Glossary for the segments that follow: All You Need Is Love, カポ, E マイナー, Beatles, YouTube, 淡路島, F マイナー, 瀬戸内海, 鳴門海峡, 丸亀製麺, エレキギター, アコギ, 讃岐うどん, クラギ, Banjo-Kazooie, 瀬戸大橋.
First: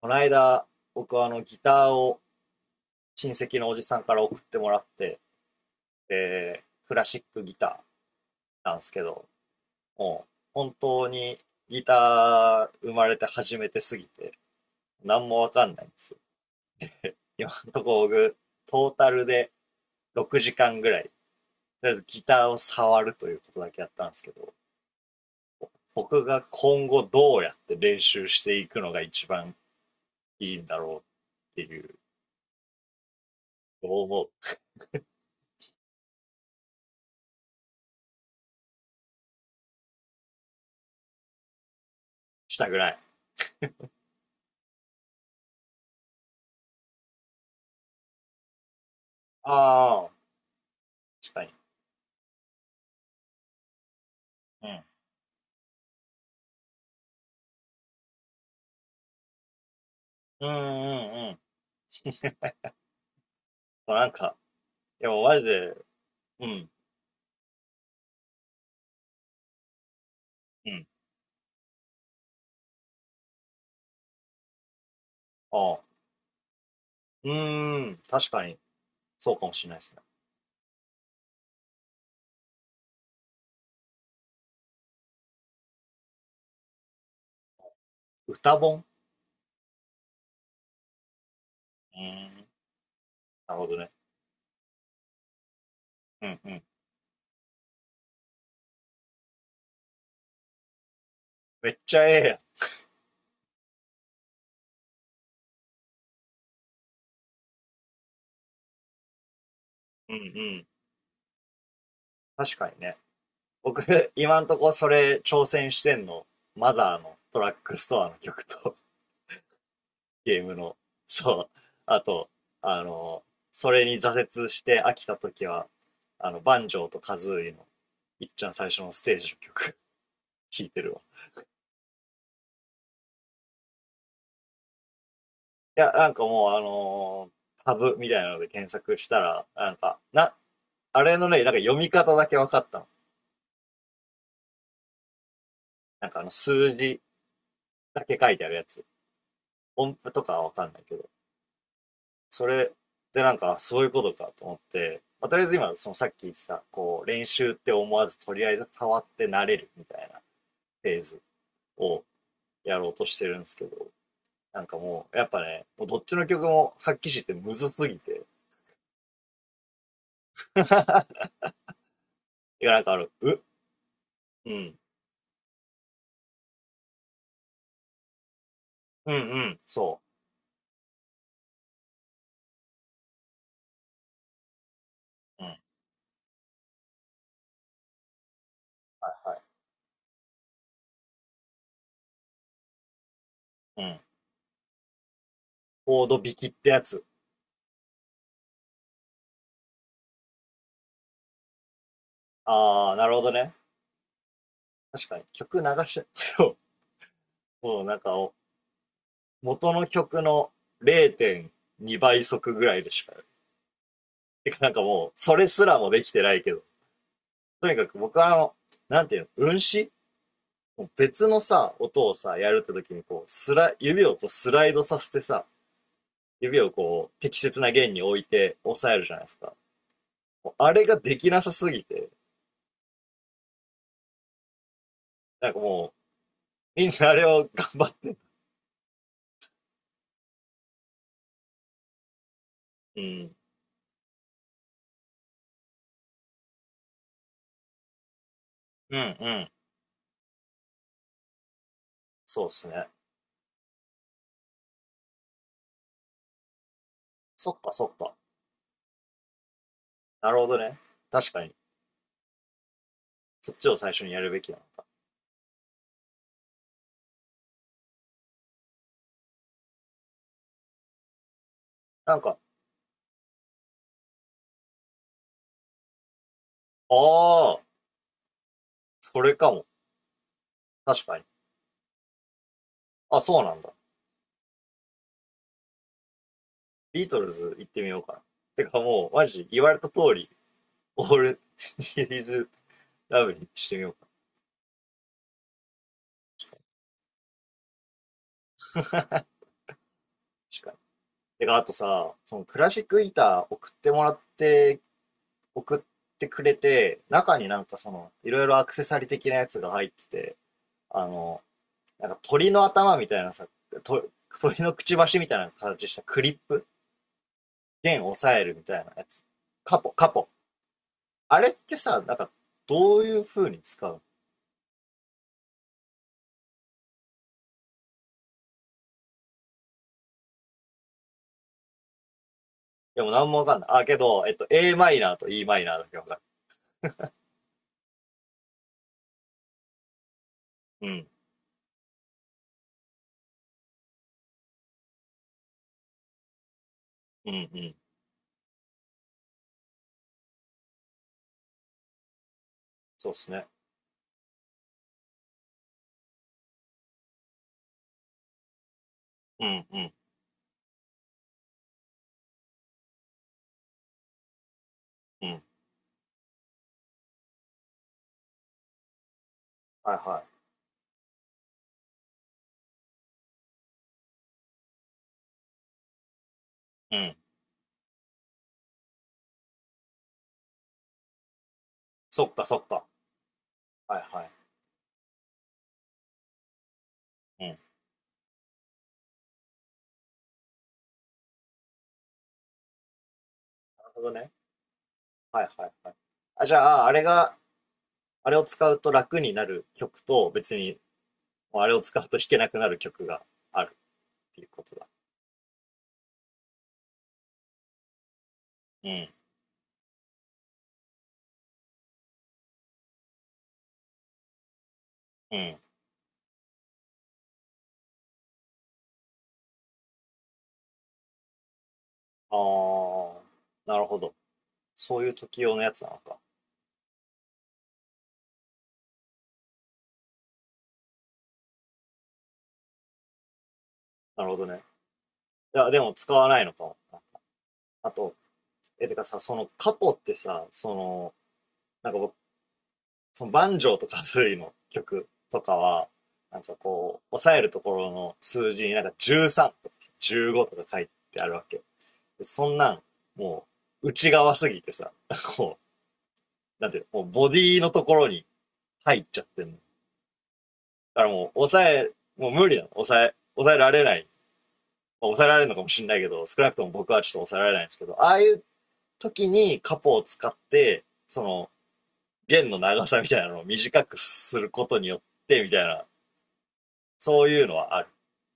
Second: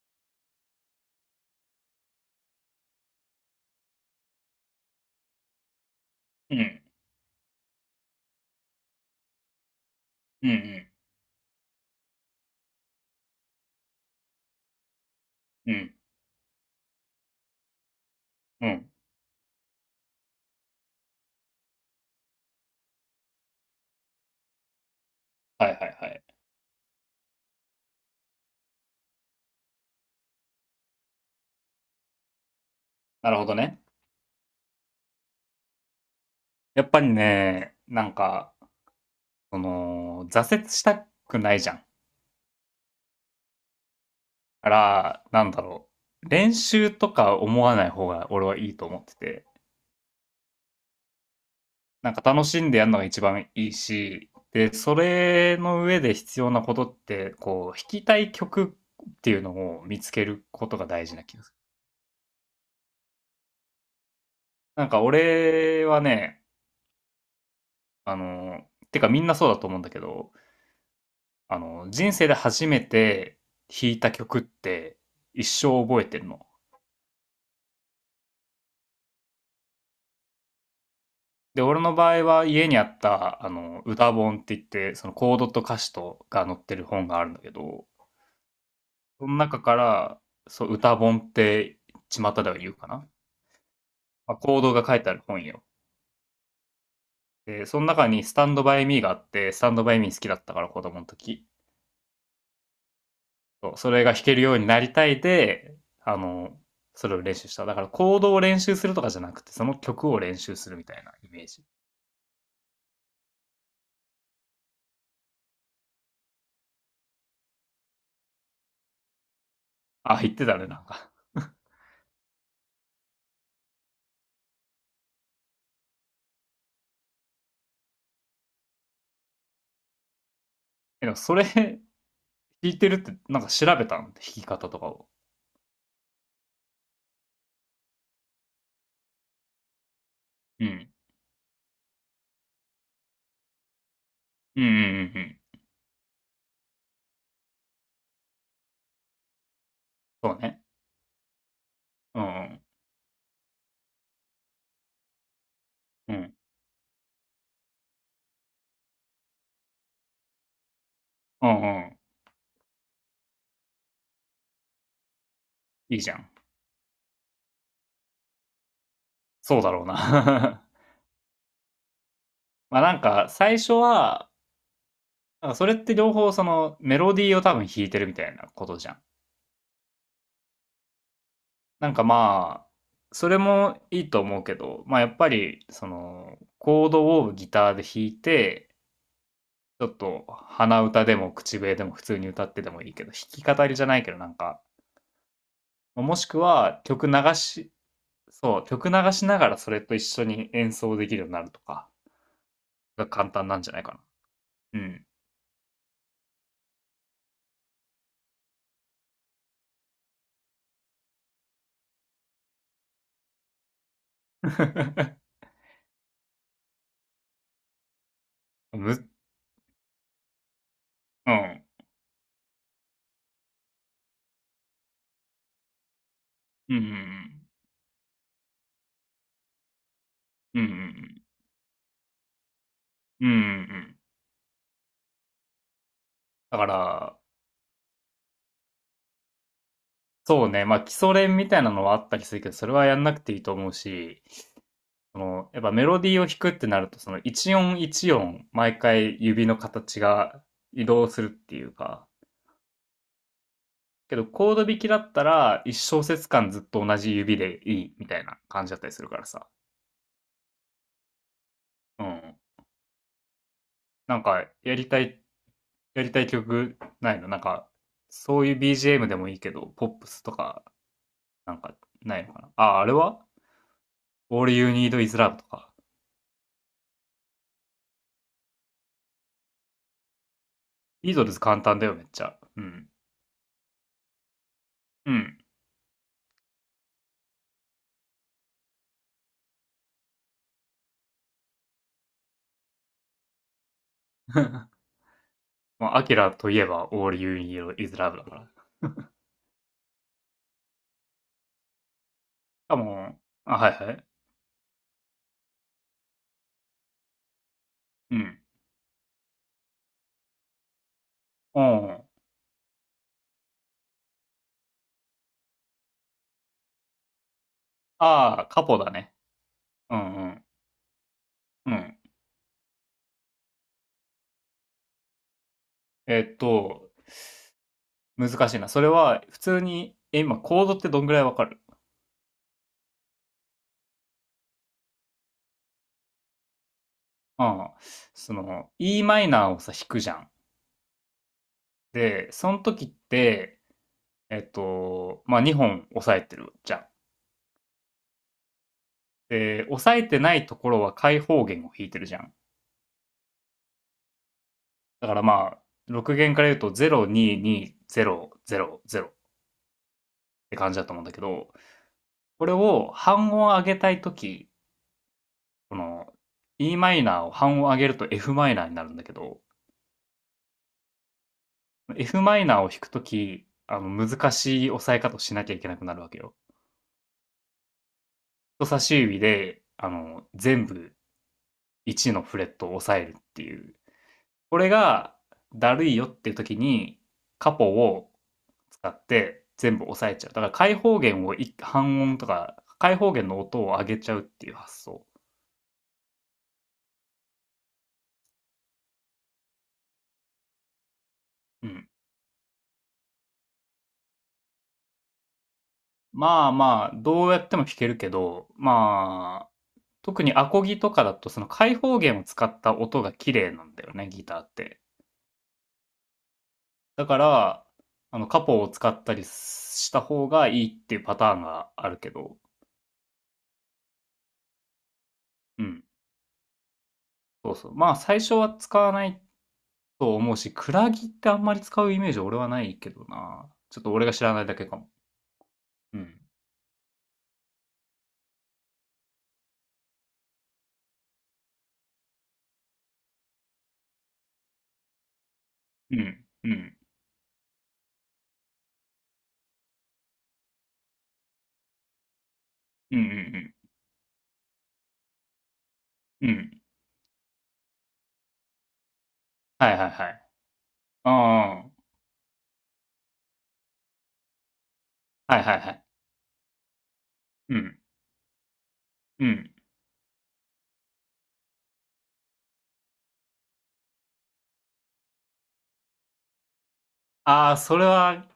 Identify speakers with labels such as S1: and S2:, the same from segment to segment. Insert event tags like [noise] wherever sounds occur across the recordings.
S1: この間、僕はあのギターを親戚のおじさんから送ってもらって、
S2: う
S1: で、
S2: ん。
S1: クラシックギターなんですけど、もう
S2: う
S1: 本
S2: ん
S1: 当にギター生まれて初めてすぎて、何もわか
S2: うん。
S1: ん
S2: う
S1: ないんで
S2: ん。
S1: すよ。今のところ僕、
S2: う
S1: ト
S2: ん。
S1: ータルで6時間ぐらい、とりあえずギターを触るということだけやったんですけど、
S2: はいはいはい。
S1: 僕が今後どうやって練習していくのが一番いいんだろうっていう、
S2: なるほどね。
S1: どう思う？
S2: やっぱりね、なんか、その、挫折したくないじゃん。
S1: したくない。
S2: から、なんだろう。練習とか思わない方が俺はいいと思ってて、
S1: ああ、確かに。
S2: なんか楽しんでやるのが一番いいし、
S1: う
S2: で、
S1: ん。
S2: それの上で必要なことって、こう、弾きたい曲っていうのを見つける
S1: うんう
S2: ことが大事な
S1: んう
S2: 気がす
S1: ん。
S2: る。
S1: もうなんか、
S2: なんか
S1: でもマジで、
S2: 俺はね、
S1: うん、
S2: あの、てかみんなそうだと思うんだけど、
S1: うん。
S2: あの、人生で初めて弾いた曲って一
S1: ああ。
S2: 生覚えてるの。
S1: うーん、確かに、そうかもしれないですね。
S2: で、俺の場合は家にあった、あの、歌本って言って、そのコードと歌詞とが載ってる本があるんだけど、
S1: 歌本。
S2: その中から、そう、歌本って
S1: う
S2: 巷
S1: ーん、
S2: では言うかな。
S1: なるほどね。
S2: まあ、コードが書いてある本よ。
S1: うんうん。
S2: で、その中にスタンドバイミーがあって、スタンドバイミー好きだったから子供の時。
S1: めっちゃええやん。
S2: そう、それが弾けるようになりたいで、あの、それを練習した。だからコードを練習するとかじゃなくて、その曲
S1: うん
S2: を
S1: う
S2: 練習
S1: ん。
S2: するみたいなイメージ。
S1: 確かにね。僕、今んとこそれ挑戦してんの、マザーのトラックストアの曲と、
S2: あ、
S1: [laughs]
S2: 言っ
S1: ゲー
S2: て
S1: ム
S2: たね、
S1: の、
S2: なんか。
S1: そう。あと、あの、それに挫折して飽きた時は、バンジョーとカズーイの、いっちゃん最初のステージの曲、[laughs] 聴いてるわ。
S2: でもそれ [laughs] 弾いてるって、なんか調べたの弾き方とかを。
S1: いや、なんかもう、タブみたいなので検索したら、なんか、
S2: うん。
S1: あれのね、なんか読み方だけ分かったの。
S2: うんうんうんうん。
S1: なんか数字だけ書いてあるやつ。音符と
S2: そう
S1: かは分
S2: ね。
S1: かんないけど。
S2: うんう
S1: そ
S2: ん。
S1: れでなんか、そういうことかと思って、まあ、とりあえず今、そのさっ
S2: う
S1: き言
S2: ん。
S1: ってた、こう、練習って思わず、とりあえず触って慣れるみたいなフェーズ
S2: うんうん。
S1: をやろうとしてるんですけど、なんかもう、やっぱね、もう
S2: い
S1: ど
S2: い
S1: っ
S2: じ
S1: ち
S2: ゃ
S1: の
S2: ん。
S1: 曲も発揮してむずすぎて。
S2: そうだろうな。[laughs]
S1: [laughs] いや、
S2: ま
S1: な
S2: あ
S1: んか
S2: な
S1: あ
S2: ん
S1: る、
S2: か、最初は、
S1: うん、
S2: なんかそれって両方そのメロディーを多分弾いてるみたいなことじゃん。
S1: うん、うん、そ
S2: なんかまあ、それもいいと思うけど、まあやっぱ
S1: う。うん。
S2: り、その、コードをギターで弾いて、
S1: はい
S2: ちょっと鼻歌でも口笛でも普通に歌ってでもいいけど、弾き語り
S1: う
S2: じゃな
S1: ん。
S2: いけどなんか、
S1: コード
S2: もし
S1: 引
S2: く
S1: きってや
S2: は
S1: つ。
S2: 曲流し、そう、曲流しながらそれと一緒に演奏できるようになるとか
S1: あー、
S2: が
S1: なるほ
S2: 簡
S1: ど
S2: 単
S1: ね。
S2: なんじゃないかな。うん。
S1: 確かに。曲流し、[laughs] もうもうなんか、元の曲の0.2倍速ぐらいでしか。てかなんかもう、それすらもできてないけど。とにかく僕は
S2: む、
S1: なんていうの、運指別
S2: う
S1: の
S2: ん。
S1: さ、音をさ、やるって時にこう、指をこうスライドさせてさ、指を
S2: うんう
S1: こう、適
S2: ん
S1: 切な弦に置いて押さえるじゃないですか。
S2: うん。うんう
S1: あれがで
S2: ん
S1: きなさすぎて、
S2: うん。うんうんうん。
S1: なんかも
S2: だか
S1: う、みんなあ
S2: ら、
S1: れを頑張って、
S2: そうね、まあ基礎練みたいなのはあったりするけど、それはや
S1: う
S2: んなくて
S1: ん、
S2: いいと思うし、その、やっぱメロディーを弾くってなると、その一音一音、毎
S1: うん、
S2: 回
S1: う
S2: 指
S1: ん。
S2: の形が移動するっていうか、
S1: そうっすね。
S2: けどコード弾きだったら、一小節間ずっと同じ指
S1: そっ
S2: で
S1: か
S2: い
S1: そ
S2: い
S1: っ
S2: み
S1: か。
S2: たいな感じだったりするからさ。
S1: なるほどね。確かに。
S2: うん。
S1: そっちを最初に
S2: な
S1: や
S2: ん
S1: るべ
S2: か、
S1: きだ
S2: やりたい曲ないのなんか、そういう BGM でもいいけど、ポップスとか、なんか、
S1: な。な
S2: な
S1: ん
S2: いの
S1: か、
S2: かなあ、あれは ?All You Need Is Love とか。
S1: ああ、それかも。確
S2: イー
S1: か
S2: ド
S1: に。
S2: ルズ簡単だよ、めっちゃ。うん。
S1: あ、そうなんだ。
S2: うん。
S1: ビートルズ行ってみようかな。てかもう、マジ、言われた通り、オール、ディーズラブにしてみようかな。
S2: [laughs] まあ、アキラといえば All You Need Is Love だから。
S1: 確かに。てか、あとさ、そのクラ
S2: か
S1: シックギ
S2: も、
S1: ター
S2: あ、
S1: 送
S2: はい
S1: って
S2: は
S1: も
S2: い。
S1: らって、送ってくれて、中になんかその、
S2: う
S1: い
S2: ん。
S1: ろいろアクセサリー的なやつが入ってて、あの
S2: うん。
S1: なんか鳥の頭みたいなさ、と鳥のくちばしみたいな形したクリップ、弦を押さ
S2: あ
S1: え
S2: あ、
S1: る
S2: カ
S1: みた
S2: ポ
S1: い
S2: だ
S1: なや
S2: ね。
S1: つ。カポ、
S2: う
S1: カ
S2: ん
S1: ポ。
S2: うん。
S1: あれっ
S2: う
S1: て
S2: ん。
S1: さ、なんか、どういう風に使うの？
S2: えっと、難しいな。それは、普通に、え、今、コードってどんぐらいわかる？
S1: でもなんもわかんない。あ、けど、a マイナーと e マイナーだけわかる。
S2: ああ、その、E マイナーをさ、弾くじゃん。
S1: うん、
S2: で、その時って、まあ、2本押さえてるじゃん。
S1: うん、うん。
S2: で、押さえてないところは開放弦を弾いてるじゃん。
S1: そうっすね。
S2: だからまあ、6弦から言うと0、2、2、0、0、0っ
S1: うん、うん、
S2: て感じだと思うんだけど、これを半音上げたい時、
S1: うん。
S2: この E マイナーを半音上げると F マイナーになるんだけど、
S1: はいは
S2: F マイナーを弾く時、あの、難しい押さえ方をしなきゃいけなくなるわけよ。
S1: い。うん。
S2: 人差し指で、あの、全部1の
S1: そっ
S2: フ
S1: か、
S2: レッ
S1: そっ
S2: トを
S1: か。
S2: 押さえるっていう。
S1: はいはい。
S2: これがだるいよっていう時に、
S1: うん。
S2: カ
S1: なる
S2: ポを使って全部押さえちゃう。だから開放弦を半音とか、開放弦の音を上げ
S1: ほど
S2: ちゃうっ
S1: ね。
S2: ていう発想。
S1: はいはいはい。あ、じゃあ、あれが、あれを使うと楽になる曲と、別に、あ
S2: う
S1: れを
S2: ん。
S1: 使うと弾けなくなる曲があるっていうことだ。
S2: まあまあ、どうやっても弾けるけど、
S1: うん、
S2: まあ、特にアコギとかだとその開放弦を使った音が綺麗なんだよね、ギターって。
S1: うん。
S2: だから、あの、カポを使ったりした方がいいっていうパターンがあるけ
S1: あ
S2: ど、
S1: あ、なるほど。そういう時用の
S2: う
S1: やつ
S2: ん、
S1: なのか。
S2: そうそう。まあ、最初は使わないと思うし、クラギってあんまり使うイメージ俺はないけどな。ちょっと俺が知
S1: なる
S2: ら
S1: ほ
S2: な
S1: ど
S2: いだ
S1: ね。
S2: けかも。
S1: いや、でも
S2: う
S1: 使
S2: ん。
S1: わないのかも。あと、てかさ、そのカポってさ、その、なんか僕、そのバンジョーとかズーイの曲とかは、
S2: うん。
S1: なん
S2: う
S1: か
S2: ん。
S1: こう、押さえるところの数字になんか13とか15とか書いてあるわけ。でそんなん、
S2: うんう
S1: も
S2: ん
S1: う、内側すぎてさ、[laughs] こ
S2: うん。うん。
S1: う、なんていうの、もうボディのところに入っちゃってんの。だ
S2: はいはいはい。
S1: からもう、
S2: ああ、
S1: もう無理なの。抑えられない抑えら
S2: は
S1: れ
S2: い
S1: るの
S2: はい
S1: かも
S2: は
S1: し
S2: い。
S1: れないけど、少なくとも僕はちょっと抑えられ
S2: う
S1: ないんで
S2: ん。
S1: すけど、ああいう
S2: う
S1: 時
S2: ん。
S1: にカポを使って、その、弦の長さみたいなのを短くすることによって、みたいな、そういう
S2: あ
S1: の
S2: あ、
S1: は
S2: そ
S1: あ
S2: れ
S1: る。
S2: は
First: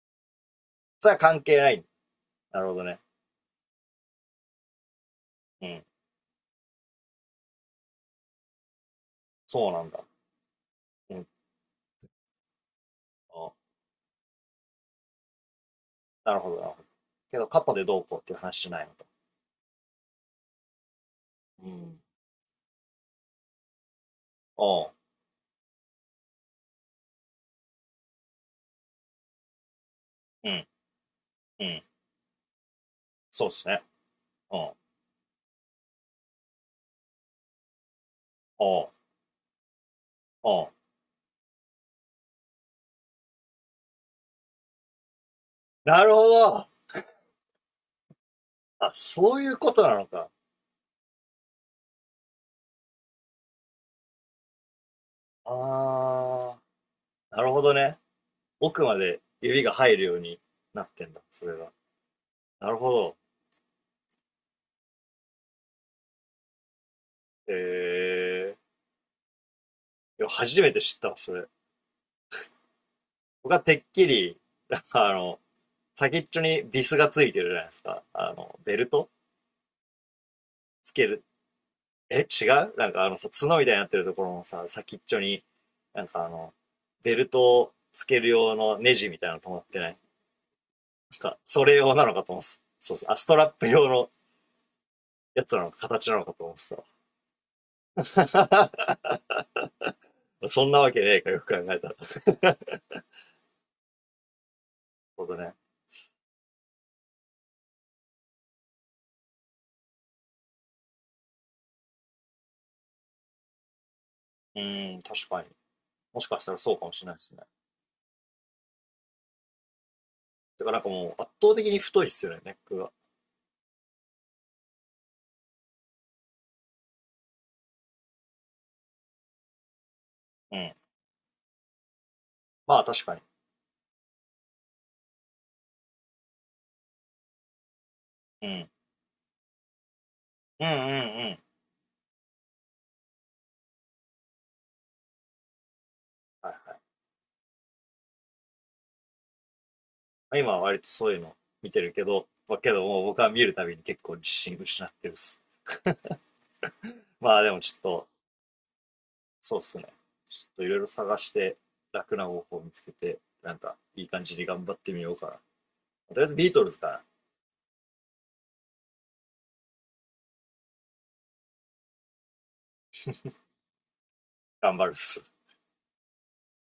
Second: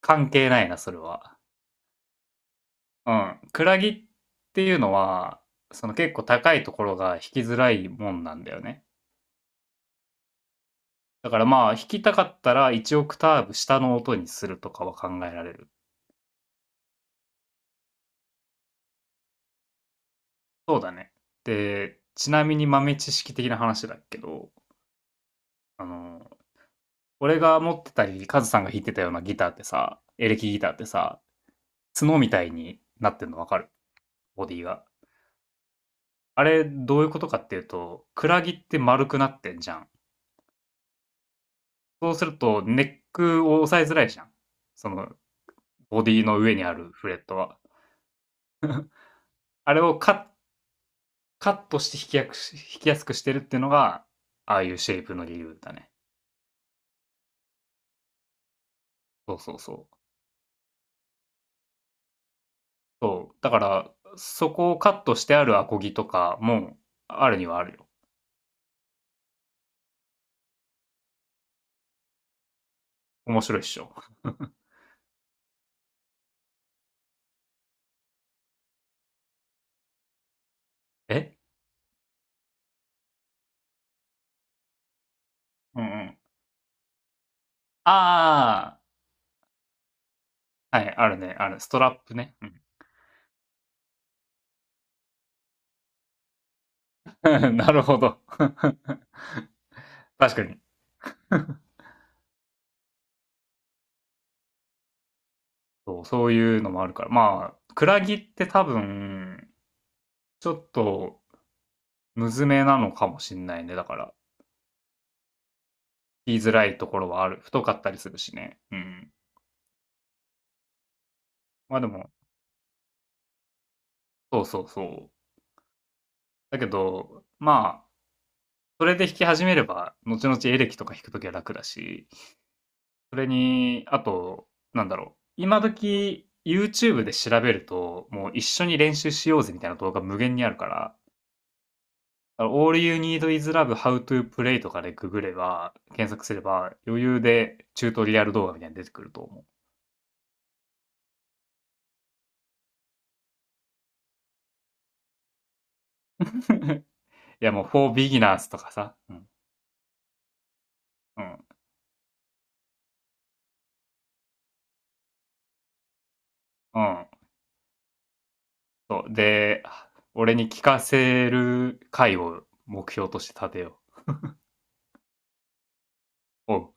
S2: 関係ないな、それ
S1: それは
S2: は。
S1: 関係ない。なるほどね。
S2: うん。クラギっていうのは、
S1: うん。
S2: その結構高いところが引きづらいもんなんだよね。
S1: そうなんだ。うん。
S2: だからまあ、弾きたかったら1オクターブ下の音にするとかは考えられる。
S1: なるほど、なるほど。けど、カポでどうこうっていう話じゃないのか。
S2: そうだね。
S1: うん。
S2: で、ちなみに豆知識的な話だけど、
S1: おう。
S2: あの、俺が持ってたり、カズさんが弾いてたようなギターってさ、エレ
S1: う
S2: キギ
S1: ん。
S2: ターってさ、
S1: うん。
S2: 角みたいになってんの
S1: そ
S2: わ
S1: うで
S2: か
S1: す
S2: る？
S1: ね。
S2: ボデ
S1: う
S2: ィ
S1: ん。
S2: が。あれ、どういうことかっていうと、クラギって
S1: おう。
S2: 丸くなってんじゃん。
S1: おう。
S2: そうすると、ネックを押さえづらいじゃん。その、ボ
S1: な
S2: デ
S1: る
S2: ィ
S1: ほ
S2: の上に
S1: ど。
S2: あるフレットは。[laughs]
S1: あ、そういうこ
S2: あれ
S1: とな
S2: を
S1: の
S2: カッ
S1: か。
S2: カットして引きやすくしてるっていうのが、ああいうシェイプの理由だね。
S1: あー。なるほどね。奥まで
S2: そうそう
S1: 指が
S2: そ
S1: 入
S2: う。
S1: るようになってんだ、それが。なるほど。
S2: そう。だから、そこをカットしてあるアコギとかも、あるにはあるよ。
S1: えいや初めて知ったわ、それ。
S2: 面
S1: 僕
S2: 白
S1: は
S2: いっ
S1: て
S2: し
S1: っ
S2: ょ。
S1: きり、なんかあの、先っちょにビスがついてるじゃないですか。あの、ベルトつける。
S2: え、
S1: 違う、なんかあのさ、角みたいになってるところのさ、先っちょに、
S2: うんう
S1: なん
S2: ん。
S1: かあの、ベルトをつける用の
S2: あ
S1: ネジみたいなの止まってない？
S2: あ、はい、ある
S1: なん
S2: ね、
S1: か、
S2: ある。
S1: そ
S2: ス
S1: れ
S2: トラ
S1: 用
S2: ッ
S1: なの
S2: プ
S1: かと
S2: ね。
S1: 思っ
S2: う
S1: てた。
S2: ん
S1: そうそう。あ、ストラップ用のやつなのか、形なのかと思ってた。
S2: [laughs] なるほど。[laughs] 確か
S1: [laughs]
S2: に
S1: そんなわけねえか、よく考えたら。[laughs] ほどね。
S2: そう。そういうのもあるから。まあ、クラギって多分、ちょっと、むずめなのかもしんないね。だから、
S1: うん、確かに。もし
S2: 言い
S1: かし
S2: づ
S1: たら
S2: ら
S1: そう
S2: い
S1: か
S2: と
S1: も
S2: こ
S1: しれ
S2: ろ
S1: ないで
S2: はあ
S1: す
S2: る。
S1: ね。
S2: 太かったりするしね。うん。
S1: てからなんかもう圧倒的
S2: ま
S1: に
S2: あで
S1: 太いっ
S2: も、
S1: すよね、ネックが。
S2: そうそうそう。だけど、まあ、それで弾き始めれば、後々
S1: う
S2: エレ
S1: ん。
S2: キとか弾くときは楽だし、
S1: まあ確か
S2: そ
S1: に。
S2: れに、あと、なんだろう。今時、YouTube で調べると、もう一
S1: う
S2: 緒
S1: ん。
S2: に練習しようぜみたいな動画無限にある
S1: う
S2: か
S1: んうんう
S2: ら、
S1: ん。
S2: だから All You Need Is Love How to Play とかでググれば、検索すれ
S1: はい
S2: ば、
S1: は
S2: 余裕でチュートリアル動画みたいに出てくると思う。
S1: い。今は割とそういうの見てるけど、まあけどもう僕は見るたびに結構自信失ってるっす。まあ
S2: い
S1: で
S2: や、
S1: も
S2: もう
S1: ちょっ
S2: For
S1: と、
S2: Beginners とかさ、うん、
S1: そうっすね。ちょっといろいろ探
S2: う
S1: し
S2: ん、
S1: て楽な方法を見つけて、なんかいい感じに頑張ってみようかな。とりあえずビートルズ
S2: う
S1: から
S2: ん。そう。で、俺に聞かせる回を目標として立てよう。
S1: 頑張るっす。
S2: うん。